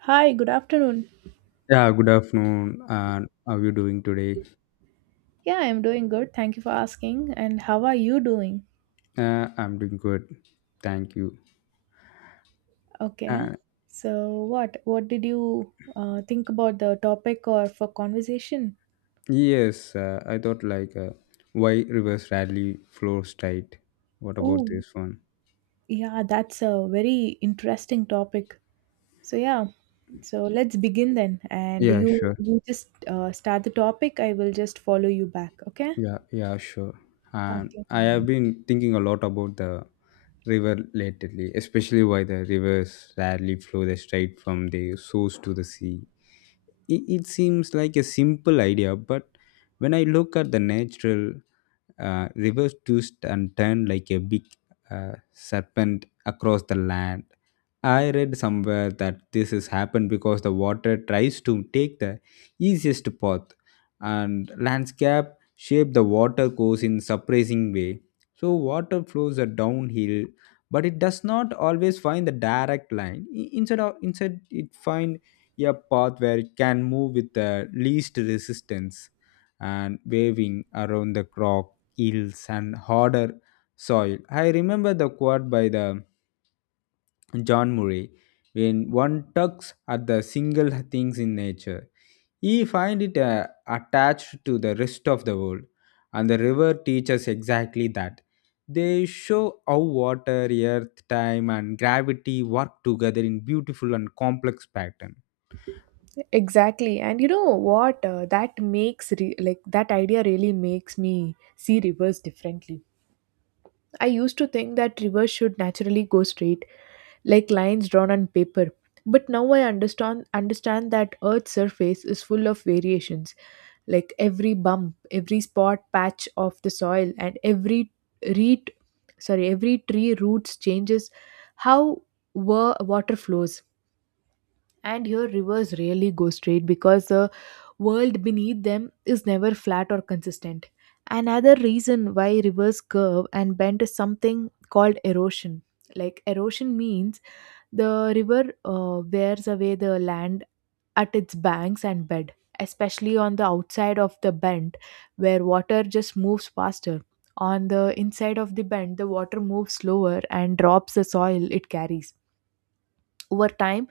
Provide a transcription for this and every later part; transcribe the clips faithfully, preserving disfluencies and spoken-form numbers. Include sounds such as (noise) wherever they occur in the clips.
Hi, good afternoon. Yeah, good afternoon. And how are you doing today? Yeah, I'm doing good. Thank you for asking. And how are you doing? Uh, I'm doing good. Thank you. Okay. Uh, So, what what did you uh, think about the topic or for conversation? yes, uh, I thought like uh, why rivers rarely flows tight. What about Oh, this one? yeah, that's a very interesting topic. So, yeah. So, let's begin then. And Yeah, you sure. you just uh, start the topic. I will just follow you back, okay? Yeah, yeah, sure. And I Okay. have been thinking a lot about the river lately, especially why the rivers rarely flow the straight from the source to the sea. it, it seems like a simple idea, but when I look at the natural uh, rivers twist and turn like a big uh, serpent across the land. I read somewhere that this has happened because the water tries to take the easiest path, and landscape shape the water course in surprising way. So water flows are downhill, but it does not always find the direct line. I- instead of instead it finds a path where it can move with the least resistance, and waving around the crop yields and harder soil. I remember the quote by the John Murray, when one tugs at the single things in nature, he finds it uh, attached to the rest of the world. And the river teaches exactly that. They show how water, earth, time, and gravity work together in beautiful and complex pattern. Exactly. And you know what? Uh, that makes, re- like, that idea really makes me see rivers differently. I used to think that rivers should naturally go straight, like lines drawn on paper. But now I understand understand that Earth's surface is full of variations, like every bump, every spot patch of the soil, and every reed sorry, every tree roots changes how wa- water flows, and here rivers rarely go straight because the world beneath them is never flat or consistent. Another reason why rivers curve and bend is something called erosion. Like, erosion means the river uh, wears away the land at its banks and bed, especially on the outside of the bend, where water just moves faster. On the inside of the bend, the water moves slower and drops the soil it carries. Over time,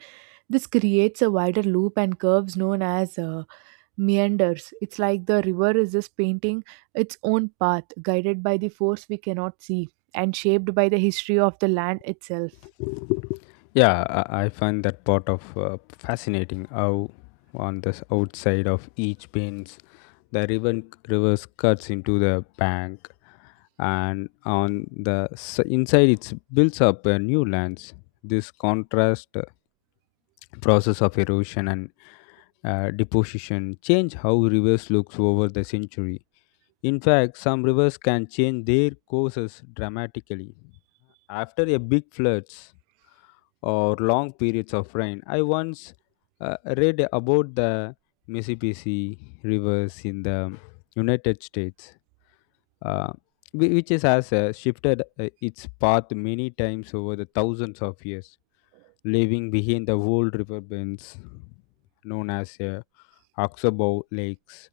this creates a wider loop and curves known as uh, meanders. It's like the river is just painting its own path, guided by the force we cannot see and shaped by the history of the land itself. Yeah, I I find that part of uh, fascinating. How on this outside of each pins, the ribbon reverse cuts into the bank, and on the s- inside it builds up a new lands. This contrast uh, process of erosion and uh, deposition change how rivers looks over the century. In fact, some rivers can change their courses dramatically. After a big floods or long periods of rain, I once uh, read about the Mississippi rivers in the United States, uh, whi- which is, has uh, shifted uh, its path many times over the thousands of years, leaving behind the old river known as a Oxbow lakes.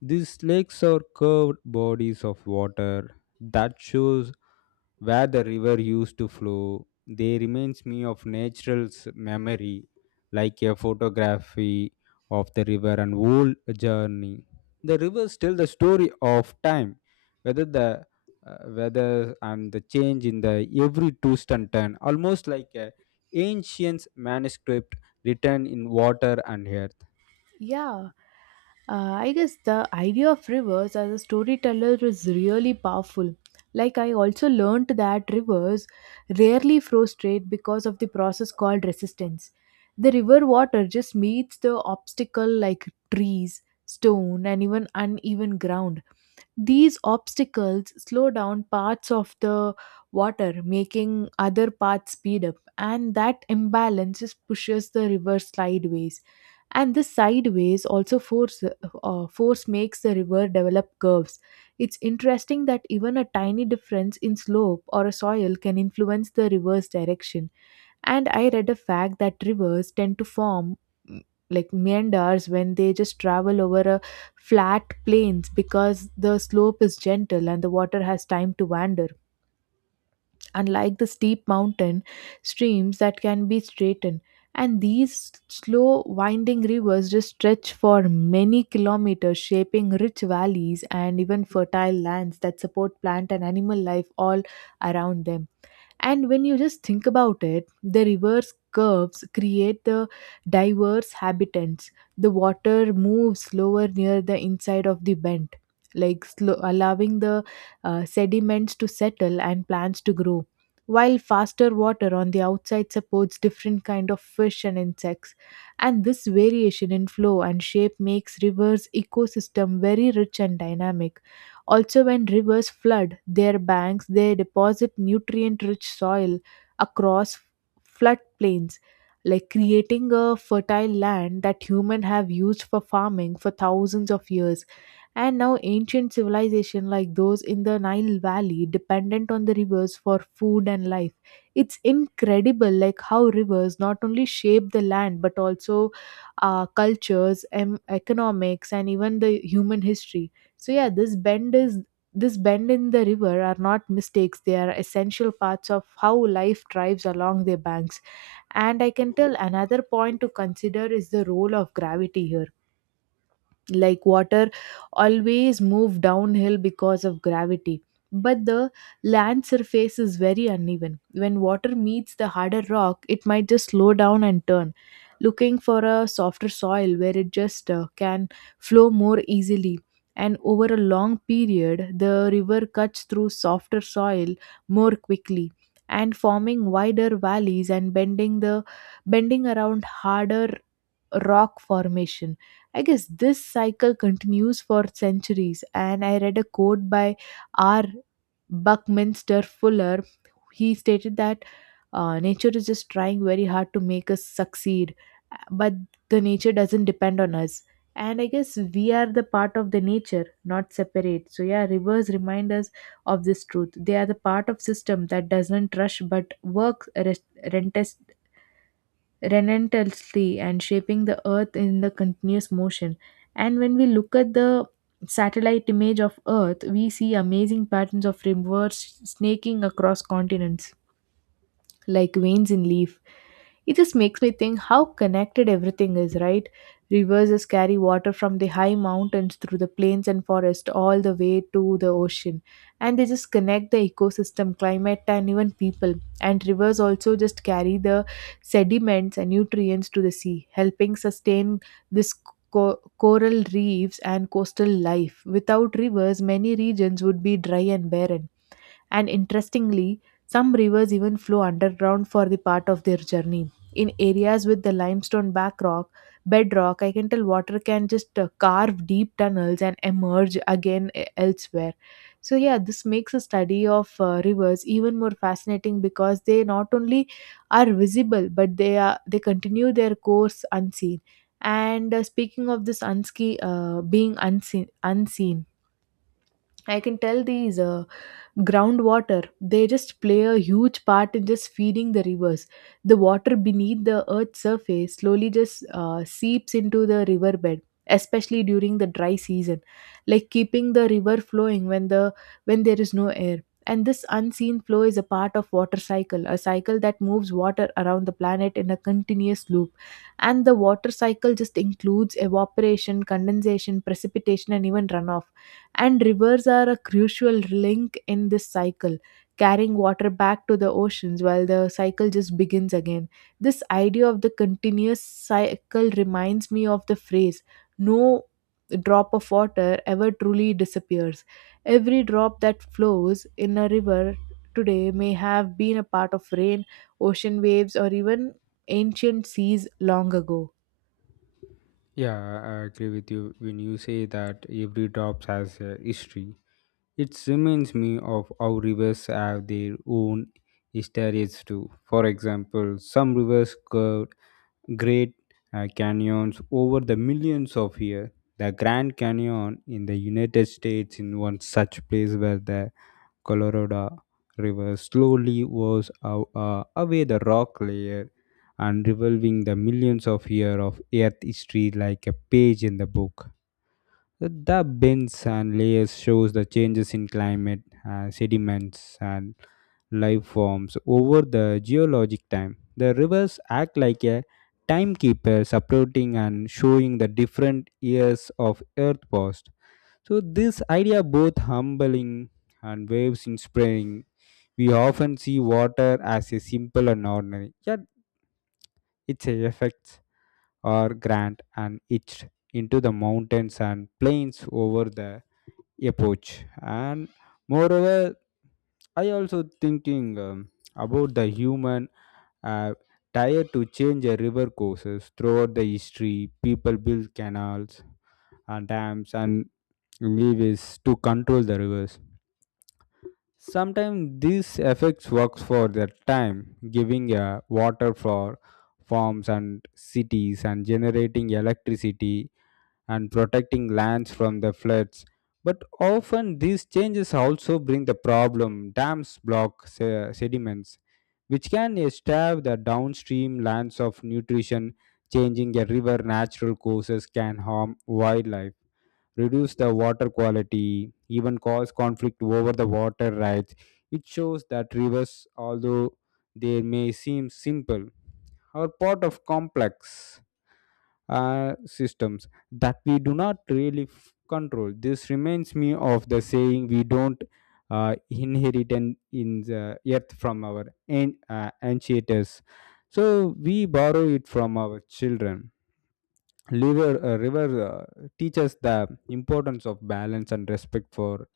These lakes are curved bodies of water that shows where the river used to flow. They reminds me of natural's memory, like a photography of the river and whole journey. The rivers tell the story of time, whether the uh, weather and the change in the every twist and turn, almost like a ancient manuscript written in water and air. Yeah, uh, I guess the idea of rivers as a storyteller is really powerful. Like, I also learned that rivers rarely flow straight because of the process called resistance. The river water just meets the obstacle like trees, stone, and even uneven ground. These obstacles slow down parts of the water, making other parts speed up, and that imbalance just pushes the river sideways, and this sideways also force uh, force makes the river develop curves. It's interesting that even a tiny difference in slope or a soil can influence the river's direction. And I read a fact that rivers tend to form mm, like meanders when they just travel over a flat plains, because the slope is gentle and the water has time to wander, unlike the steep mountain streams that can be straightened. And these slow winding rivers just stretch for many kilometers, shaping rich valleys and even fertile lands that support plant and animal life all around them. And when you just think about it, the reverse curves create the diverse habitats. The water moves slower near the inside of the bend, like slow, allowing the uh, sediments to settle and plants to grow. While faster water on the outside supports different kind of fish and insects, and this variation in flow and shape makes rivers ecosystem very rich and dynamic. Also, when rivers flood their banks, they deposit nutrient rich soil across floodplains, like creating a fertile land that humans have used for farming for thousands of years. And now ancient civilization like those in the Nile Valley dependent on the rivers for food and life. It's incredible like how rivers not only shape the land but also uh, cultures, em- economics, and even the human history. So yeah, this bend is this bend in the river are not mistakes, they are essential parts of how life thrives along their banks. And I can tell another point to consider is the role of gravity here. Like, water always move downhill because of gravity, but the land surface is very uneven. When water meets the harder rock, it might just slow down and turn, looking for a softer soil where it just uh, can flow more easily. And over a long period, the river cuts through softer soil more quickly, and forming wider valleys, and bending the bending around harder rock formation. I guess this cycle continues for centuries, and I read a quote by R. Buckminster Fuller. He stated that uh, nature is just trying very hard to make us succeed, but the nature doesn't depend on us. And I guess we are the part of the nature, not separate. So yeah, rivers remind us of this truth. They are the part of system that doesn't rush but works rest- relentlessly, and shaping the Earth in the continuous motion. And when we look at the satellite image of Earth, we see amazing patterns of rivers snaking across continents, like veins in leaf. It just makes me think how connected everything is, right? Rivers just carry water from the high mountains through the plains and forest all the way to the ocean. And they just connect the ecosystem, climate, and even people. And rivers also just carry the sediments and nutrients to the sea, helping sustain this co- coral reefs and coastal life. Without rivers, many regions would be dry and barren. And interestingly, some rivers even flow underground for the part of their journey. In areas with the limestone back rock, bedrock, I can tell water can just uh, carve deep tunnels and emerge again e- elsewhere. So, yeah, this makes a study of uh, rivers even more fascinating because they not only are visible but they are they continue their course unseen. And uh, speaking of this unski uh, being unseen, unseen, I can tell these uh, groundwater, they just play a huge part in just feeding the rivers. The water beneath the earth's surface slowly just uh, seeps into the riverbed, especially during the dry season, like keeping the river flowing when the when there is no air. And this unseen flow is a part of water cycle, a cycle that moves water around the planet in a continuous loop. And the water cycle just includes evaporation, condensation, precipitation, and even runoff, and rivers are a crucial link in this cycle, carrying water back to the oceans while the cycle just begins again. This idea of the continuous cycle reminds me of the phrase, no drop of water ever truly disappears. Every drop that flows in a river today may have been a part of rain, ocean waves, or even ancient seas long ago. Yeah, I agree with you when you say that every drop has a history. It reminds me of how rivers have their own histories too. For example, some rivers curved great uh, canyons over the millions of years. The Grand Canyon in the United States in one such place where the Colorado River slowly washes aw- uh, away the rock layer and revolving the millions of years of Earth history like a page in the book. The bends and layers shows the changes in climate, uh, sediments, and life forms over the geologic time. The rivers act like a timekeeper, supporting and showing the different years of Earth past. So this idea both humbling and waves inspiring. We often see water as a simple and ordinary, yet its effects are grand and etched into the mountains and plains over the epoch. And moreover, I also thinking um, about the human uh, desire to change the river courses throughout the history. People build canals and dams and levees to control the rivers. Sometimes these effects works for their time, giving a water for farms and cities and generating electricity and protecting lands from the floods. But often these changes also bring the problem dams block se- sediments, which can starve the downstream lands of nutrition. Changing a river natural courses can harm wildlife, reduce the water quality, even cause conflict over the water rights. It shows that rivers, although they may seem simple, are part of complex uh, systems that we do not really f- control. This reminds me of the saying, we don't uh, inherit an- in the earth from our an- uh, ancestors, so we borrow it from our children. river uh, river uh, teaches the importance of balance and respect for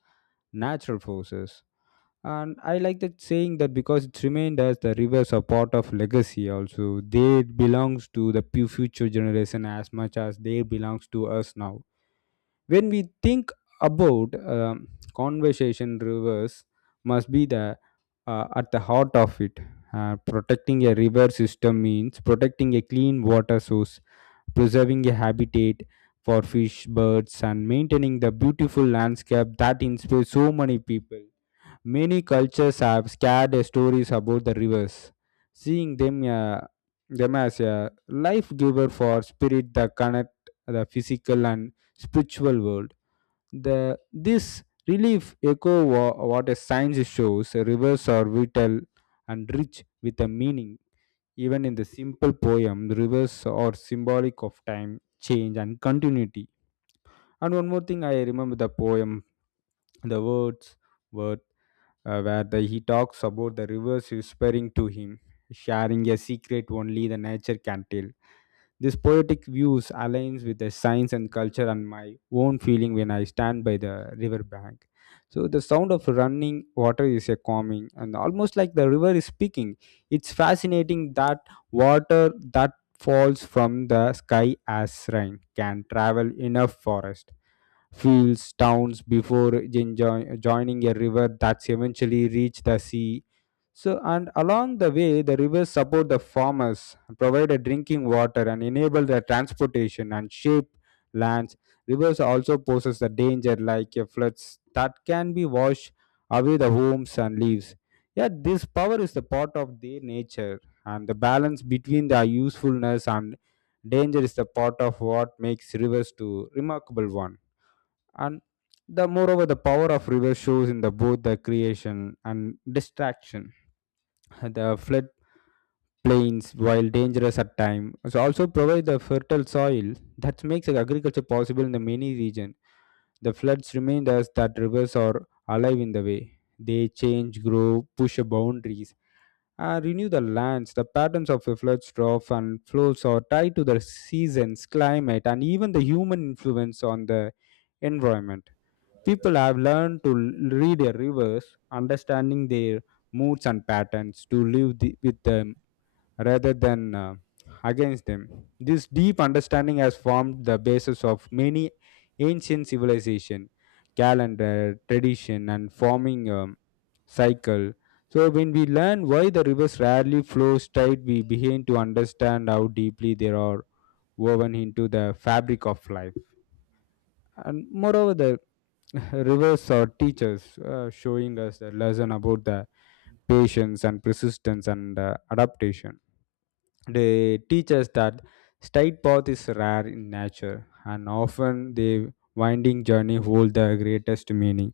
natural forces. And I like that saying that because it's remained as the rivers are part of legacy, also they belongs to the pu- future generation as much as they belongs to us now. When we think about um, conversation, rivers must be the uh, at the heart of it. Uh, protecting a river system means protecting a clean water source, preserving a habitat for fish, birds, and maintaining the beautiful landscape that inspires so many people. Many cultures have scared stories about the rivers, seeing them, uh, them as a life giver for spirit that connect the physical and spiritual world. The this relief echo wha- what a science shows rivers are vital and rich with a meaning, even in the simple poem, the rivers are symbolic of time, change, and continuity. And one more thing, I remember the poem, the words, word, uh, where the, he talks about the rivers whispering to him, sharing a secret only the nature can tell. This poetic views aligns with the science and culture and my own feeling when I stand by the river bank. So the sound of running water is a calming and almost like the river is speaking. It's fascinating that water that falls from the sky as rain can travel enough forest fields, towns before jin- joi- joining a river that's eventually reached the sea. So, and along the way, the rivers support the farmers, provide a drinking water, and enable the transportation and shape lands. Rivers also poses the danger like a floods that can be washed away the homes and leaves. Yet, this power is the part of their nature, and the balance between the usefulness and danger is the part of what makes rivers to remarkable one. And the moreover the power of river shows in the both the creation and distraction. (laughs) The flood plains, while dangerous at times, also provide the fertile soil that makes agriculture possible in the many regions. The floods remind us that rivers are alive in the way they change, grow, push boundaries and renew the lands. The patterns of the floods trough and flows are tied to the seasons, climate, and even the human influence on the environment. People have learned to l- read their rivers, understanding their moods and patterns to live the, with them rather than uh, against them. This deep understanding has formed the basis of many ancient civilization, calendar, tradition, and forming um, cycle. So when we learn why the rivers rarely flow straight, we begin to understand how deeply they are woven into the fabric of life. And moreover, the (laughs) rivers are teachers, uh, showing us a lesson about the patience and persistence and uh, adaptation. They teach us that straight path is rare in nature, and often the winding journey hold the greatest meaning.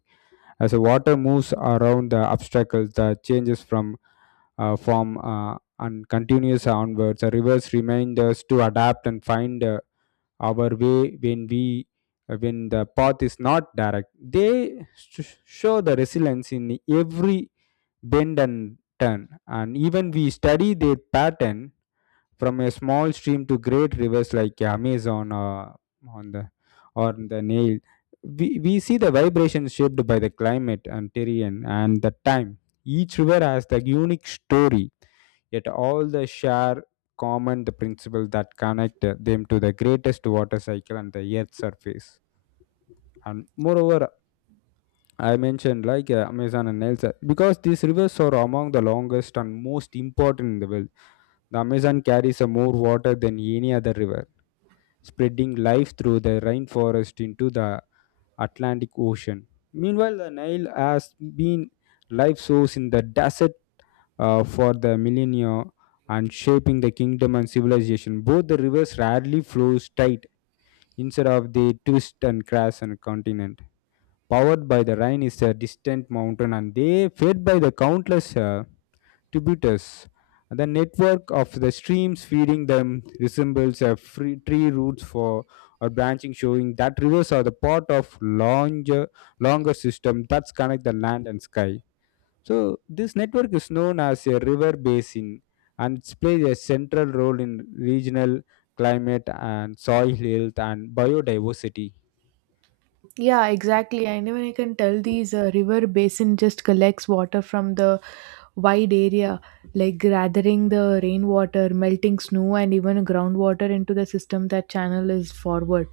As the water moves around the obstacles, the changes from uh, form uh, and continues onwards, the rivers remind us to adapt and find uh, our way when we when the path is not direct. They sh- show the resilience in every bend and turn. And even we study their pattern from a small stream to great rivers like amazon or on the or the Nile. we, we see the vibrations shaped by the climate and terrain and the time. Each river has the unique story, yet all the share common the principle that connect uh, them to the greatest water cycle and the earth's surface. And moreover, I mentioned like uh, amazon and Nile, because these rivers are among the longest and most important in the world. The amazon carries uh, more water than any other river, spreading life through the rainforest into the atlantic ocean. Meanwhile the nile has been life source in the desert uh, for the millennia, and shaping the kingdom and civilization. Both the rivers rarely flows straight, instead of the twist and crash and continent. Powered by the Rhine is a distant mountain, and they fed by the countless uh, tributaries. The network of the streams feeding them resembles a free tree roots for or branching, showing that rivers are the part of longer longer system that connect the land and sky. So this network is known as a river basin, and it plays a central role in regional climate and soil health and biodiversity. Yeah, exactly. And even I can tell these uh, river basin just collects water from the wide area, like gathering the rainwater, melting snow, and even groundwater into the system that channel is forward.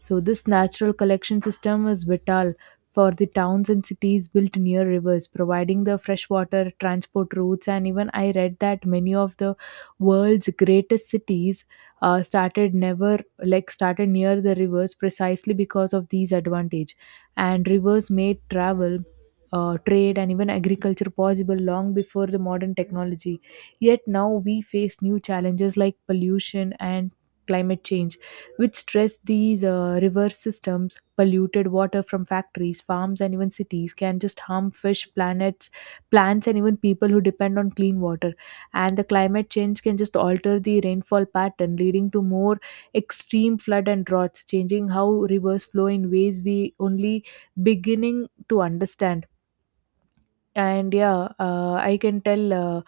So, this natural collection system is vital for the towns and cities built near rivers, providing the freshwater transport routes. And even I read that many of the world's greatest cities uh, started never like started near the rivers precisely because of these advantage. And rivers made travel. Uh, trade and even agriculture possible long before the modern technology. Yet now we face new challenges like pollution and climate change, which stress these uh, reverse systems. Polluted water from factories, farms, and even cities can just harm fish, planets, plants, and even people who depend on clean water. And the climate change can just alter the rainfall pattern, leading to more extreme flood and droughts, changing how rivers flow in ways we only beginning to understand. And yeah, uh, I can tell uh,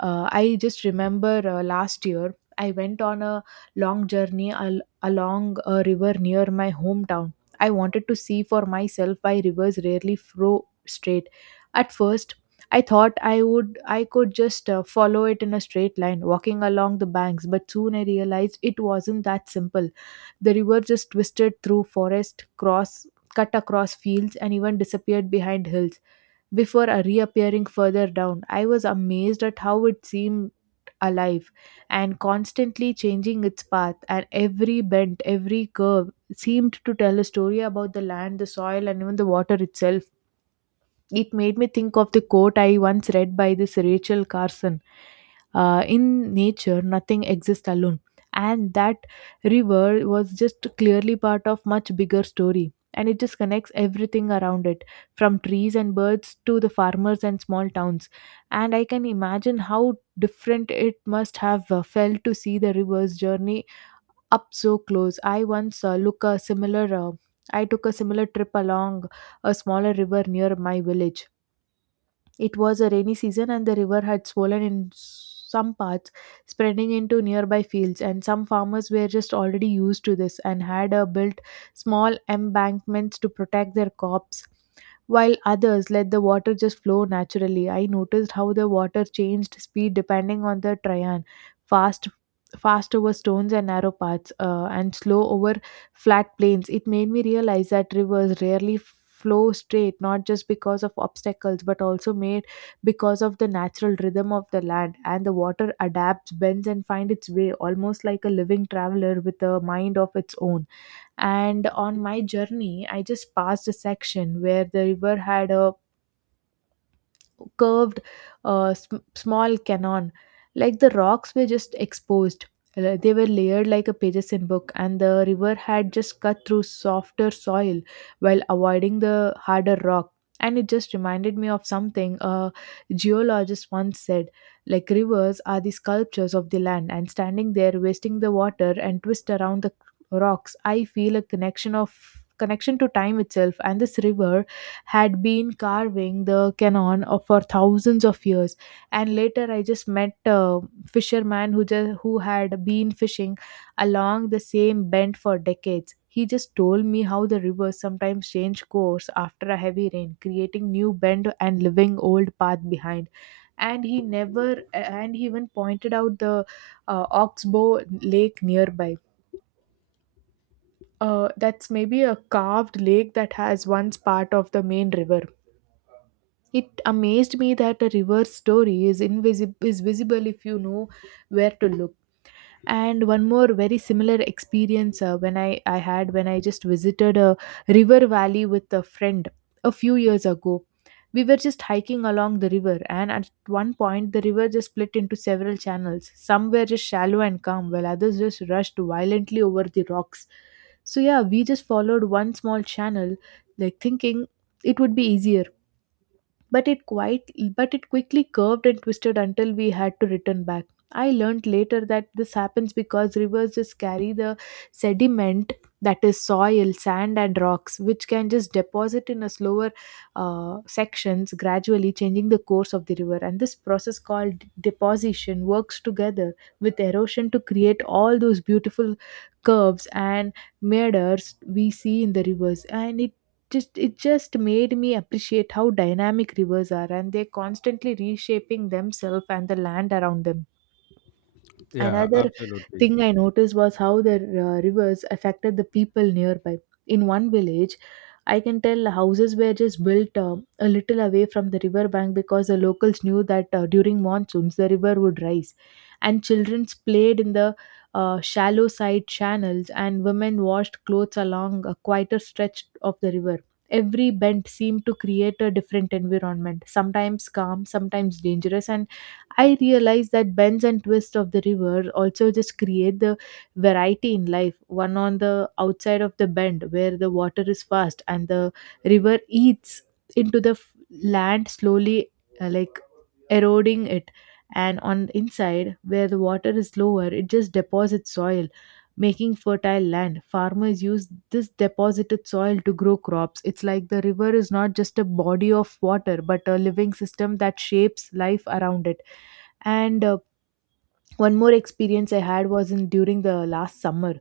uh, I just remember uh, last year I went on a long journey al- along a river near my hometown. I wanted to see for myself why rivers rarely flow straight. At first, I thought i would I could just uh, follow it in a straight line, walking along the banks, but soon I realized it wasn't that simple. The river just twisted through forest, cross cut across fields, and even disappeared behind hills before uh, reappearing further down. I was amazed at how it seemed alive and constantly changing its path, and every bend, every curve seemed to tell a story about the land, the soil, and even the water itself. It made me think of the quote I once read by this Rachel Carson, uh, in nature, nothing exists alone. And that river was just clearly part of much bigger story. And it just connects everything around it, from trees and birds to the farmers and small towns. And I can imagine how different it must have uh, felt to see the river's journey up so close. I once uh, look a similar. Uh, I took a similar trip along a smaller river near my village. It was a rainy season and the river had swollen in some parts, spreading into nearby fields, and some farmers were just already used to this and had uh, built small embankments to protect their crops, while others let the water just flow naturally. I noticed how the water changed speed depending on the terrain, fast fast over stones and narrow paths, uh, and slow over flat plains. It made me realize that rivers rarely flow straight, not just because of obstacles, but also made because of the natural rhythm of the land. And the water adapts, bends, and finds its way, almost like a living traveler with a mind of its own. And on my journey, I just passed a section where the river had a curved, uh, sm- small canon, like the rocks were just exposed. Uh, they were layered like a pages in book, and the river had just cut through softer soil while avoiding the harder rock. And it just reminded me of something a geologist once said, like rivers are the sculptures of the land. And standing there wasting the water and twist around the rocks, I feel a connection of connection to time itself, and this river had been carving the canon of- for thousands of years. And later I just met a fisherman who just, who had been fishing along the same bend for decades. He just told me how the rivers sometimes change course after a heavy rain, creating new bend and leaving old path behind. And he never And he even pointed out the uh, oxbow lake nearby, uh, that's maybe a carved lake that has once part of the main river. It amazed me that a reverse story is invisible is visible if you know where to look. And one more very similar experience, uh, when I, I had when I just visited a river valley with a friend a few years ago. We were just hiking along the river, and at one point, the river just split into several channels. Some were just shallow and calm, while others just rushed violently over the rocks. So, yeah, we just followed one small channel, like thinking it would be easier, but it quite but it quickly curved and twisted until we had to return back. I learned later that this happens because rivers just carry the sediment, that is soil, sand, and rocks, which can just deposit in a slower, uh, sections, gradually changing the course of the river. And this process called deposition works together with erosion to create all those beautiful curves and meanders we see in the rivers. And it just it just made me appreciate how dynamic rivers are, and they're constantly reshaping themselves and the land around them. Yeah, Another absolutely. thing I noticed was how the uh, rivers affected the people nearby. In one village, I can tell houses were just built uh, a little away from the river bank, because the locals knew that, uh, during monsoons the river would rise, and children played in the uh, shallow side channels, and women washed clothes along a quieter stretch of the river. Every bend seemed to create a different environment, sometimes calm, sometimes dangerous, and I realized that bends and twists of the river also just create the variety in life. One on the outside of the bend where the water is fast and the river eats into the f- land slowly, uh, like eroding it, and on the inside where the water is lower, it just deposits soil, making fertile land. Farmers use this deposited soil to grow crops. It's like the river is not just a body of water, but a living system that shapes life around it. And uh, one more experience I had was in during the last summer.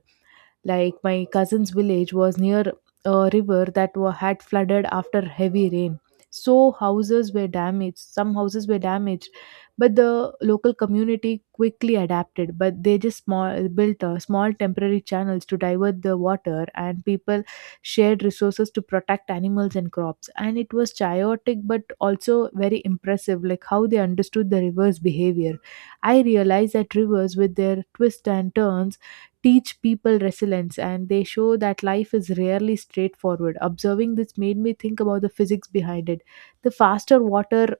Like my cousin's village was near a river that wa- had flooded after heavy rain. So houses were damaged. Some houses were damaged, but the local community quickly adapted. But they just small built uh, small temporary channels to divert the water, and people shared resources to protect animals and crops. And it was chaotic, but also very impressive, like how they understood the river's behavior. I realized that rivers, with their twists and turns, teach people resilience, and they show that life is rarely straightforward. Observing this made me think about the physics behind it. The faster water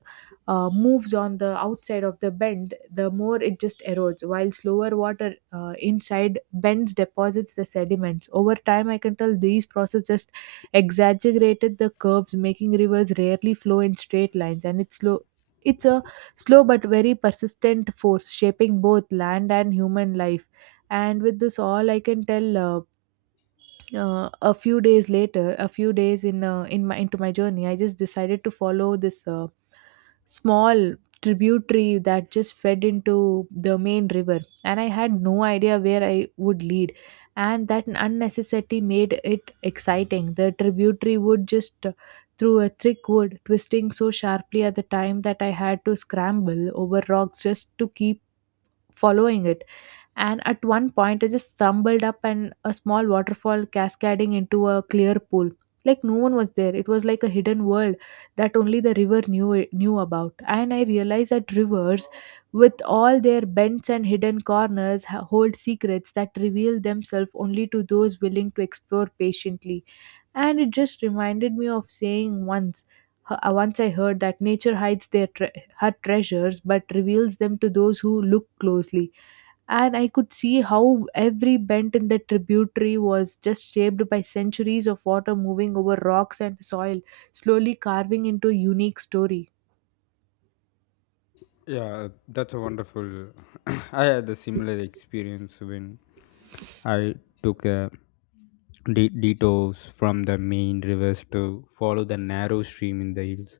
uh, moves on the outside of the bend, the more it just erodes, while slower water, uh, inside bends, deposits the sediments. Over time, I can tell these processes just exaggerated the curves, making rivers rarely flow in straight lines, and it's slow. It's a slow but very persistent force shaping both land and human life. And with this all, I can tell, uh, uh, a few days later a few days in, uh, in my into my journey, I just decided to follow this, uh, small tributary that just fed into the main river, and I had no idea where I would lead. And that unnecessity made it exciting. The tributary would just, uh, through a thick wood, twisting so sharply at the time that I had to scramble over rocks just to keep following it. And at one point, I just stumbled up and a small waterfall cascading into a clear pool. Like no one was there. It was like a hidden world that only the river knew knew about. And I realized that rivers, with all their bends and hidden corners, ha- hold secrets that reveal themselves only to those willing to explore patiently. And it just reminded me of saying once, h- uh, once I heard that nature hides their tre- her treasures, but reveals them to those who look closely. And I could see how every bend in the tributary was just shaped by centuries of water moving over rocks and soil, slowly carving into a unique story. Yeah, that's a wonderful. (clears throat) I had a similar experience when I took a de- detours from the main rivers to follow the narrow stream in the hills.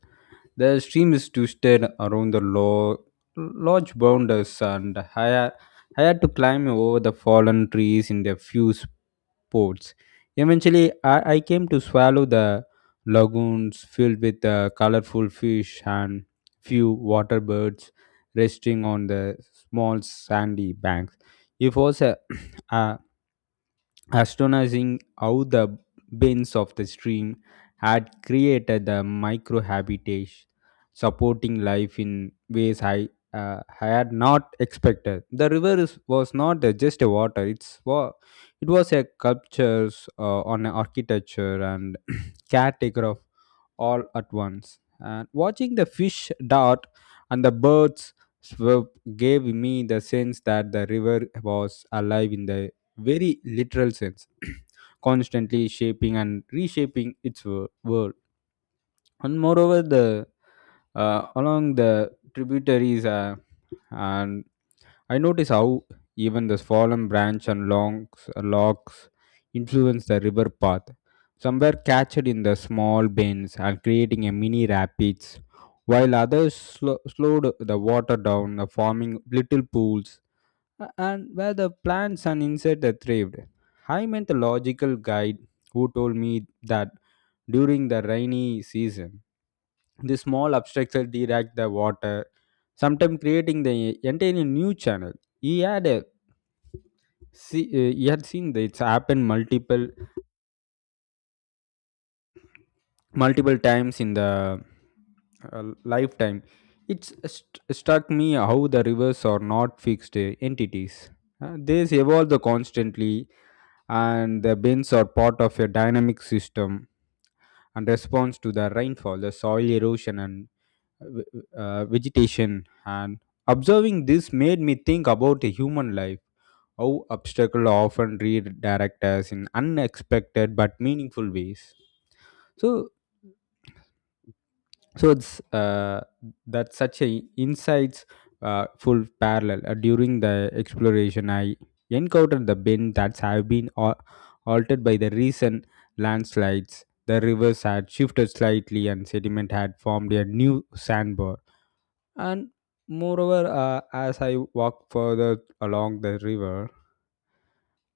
The stream is twisted around the low, large boulders, and I, ha- I had to climb over the fallen trees in a few spots. Eventually, I, I came to swallow the lagoons filled with uh, colorful fish and few water birds resting on the small sandy banks. It was a, (clears throat) a astonishing how the bends of the stream had created the microhabitat supporting life in ways I uh, had not expected. The river is, was not uh, just a water; it's wa- it was a culture, uh, on a architecture and cat take off all at once. And watching the fish dart and the birds swoop gave me the sense that the river was alive in the very literal sense, (clears throat) constantly shaping and reshaping its wo- world. And moreover the uh, along the tributaries uh, and I notice how even the fallen branch and logs logs influence the river path. Some were catched in the small bends and creating a mini rapids, while others slo- slowed the water down the forming little pools, a- and where the plants and insects are thrived. I met a logical guide who told me that during the rainy season the small obstructions direct the water, sometimes creating the entire new channel. He had a see, uh, he had seen that it's happened multiple multiple times in the uh, lifetime. It's st- struck me how the rivers are not fixed uh, entities. Uh, they evolve constantly, and the bends are part of a dynamic system and response to the rainfall, the soil erosion, and v- uh, vegetation. And observing this made me think about a human life, how obstacles often redirect us in unexpected but meaningful ways. So so it's uh, that such a insights uh, full parallel. Uh, during the exploration I encountered the bend that have been al- altered by the recent landslides. The rivers had shifted slightly and sediment had formed a new sandbar. And moreover, uh, as I walk further along the river,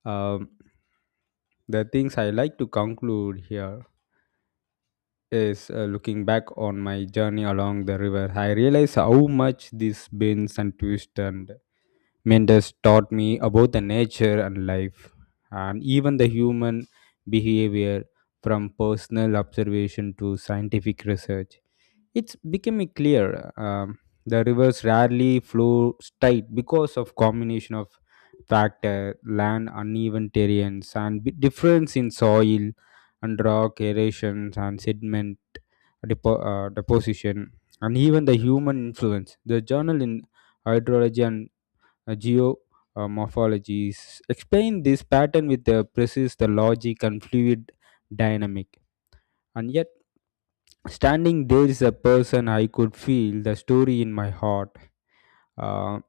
um, the things I like to conclude here is uh, looking back on my journey along the river, I realize how much these bends and twists and meanders taught me about the nature and life, and even the human behavior, from personal observation to scientific research. It's becoming clear, um, the rivers rarely flow straight because of combination of factor, land uneven terrains, and b- difference in soil and rock erosions and sediment depo- uh, deposition, and even the human influence. The journal in hydrology and uh, geo uh, explain this pattern with the precise the logic and fluid dynamic. And yet, standing there is a person, I could feel the story in my heart. Uh,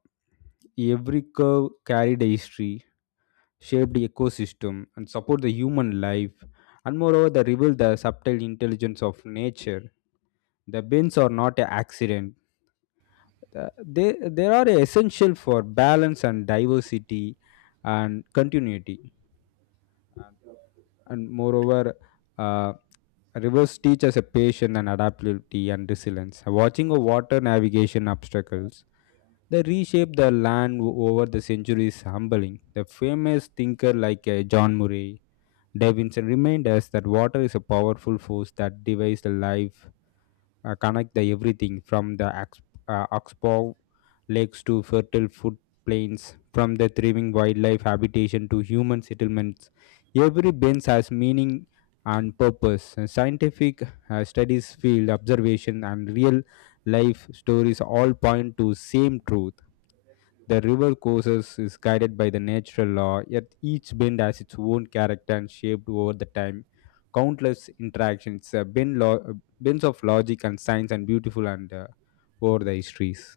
every curve carried a history, shaped the ecosystem, and support the human life, and moreover, they reveal the subtle intelligence of nature. The bends are not an accident. Uh, they, they are essential for balance and diversity and continuity. And moreover, uh, rivers teach us a patience and adaptability and resilience. Watching a water navigation obstacles, they reshape the land o- over the centuries, humbling. The famous thinker like uh, John Murray Davidson remind us that water is a powerful force that divides the life uh, connect the everything from the Ax- uh, Oxbow lakes to fertile footplains, from the thriving wildlife habitation to human settlements. Every bend has meaning and purpose. Uh, Scientific uh, studies, field observation, and real life stories all point to same truth. The river courses is guided by the natural law, yet each bend has its own character and shaped over the time. Countless interactions, uh, bend lo- uh, bends of logic and science, and beautiful and uh, over the histories.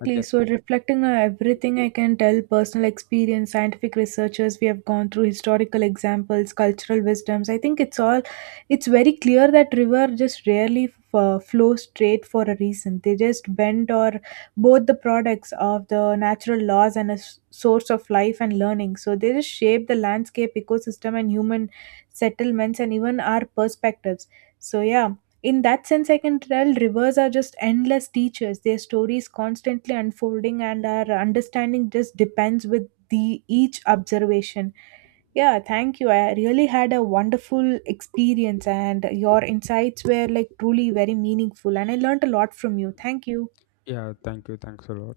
I thi- So, reflecting on everything, I can tell, personal experience, scientific researchers we have gone through, historical examples, cultural wisdoms, I think it's all, it's very clear that river just rarely, uh, flow straight for a reason. They just bend or both the products of the natural laws and a s- source of life and learning. So, they just shape the landscape, ecosystem, and human settlements, and even our perspectives. So, yeah, in that sense, I can tell rivers are just endless teachers, their stories constantly unfolding, and our understanding just depends with the each observation. Yeah, thank you. I really had a wonderful experience, and your insights were like truly very meaningful, and I learned a lot from you. Thank you. yeah, thank you. Thanks a lot.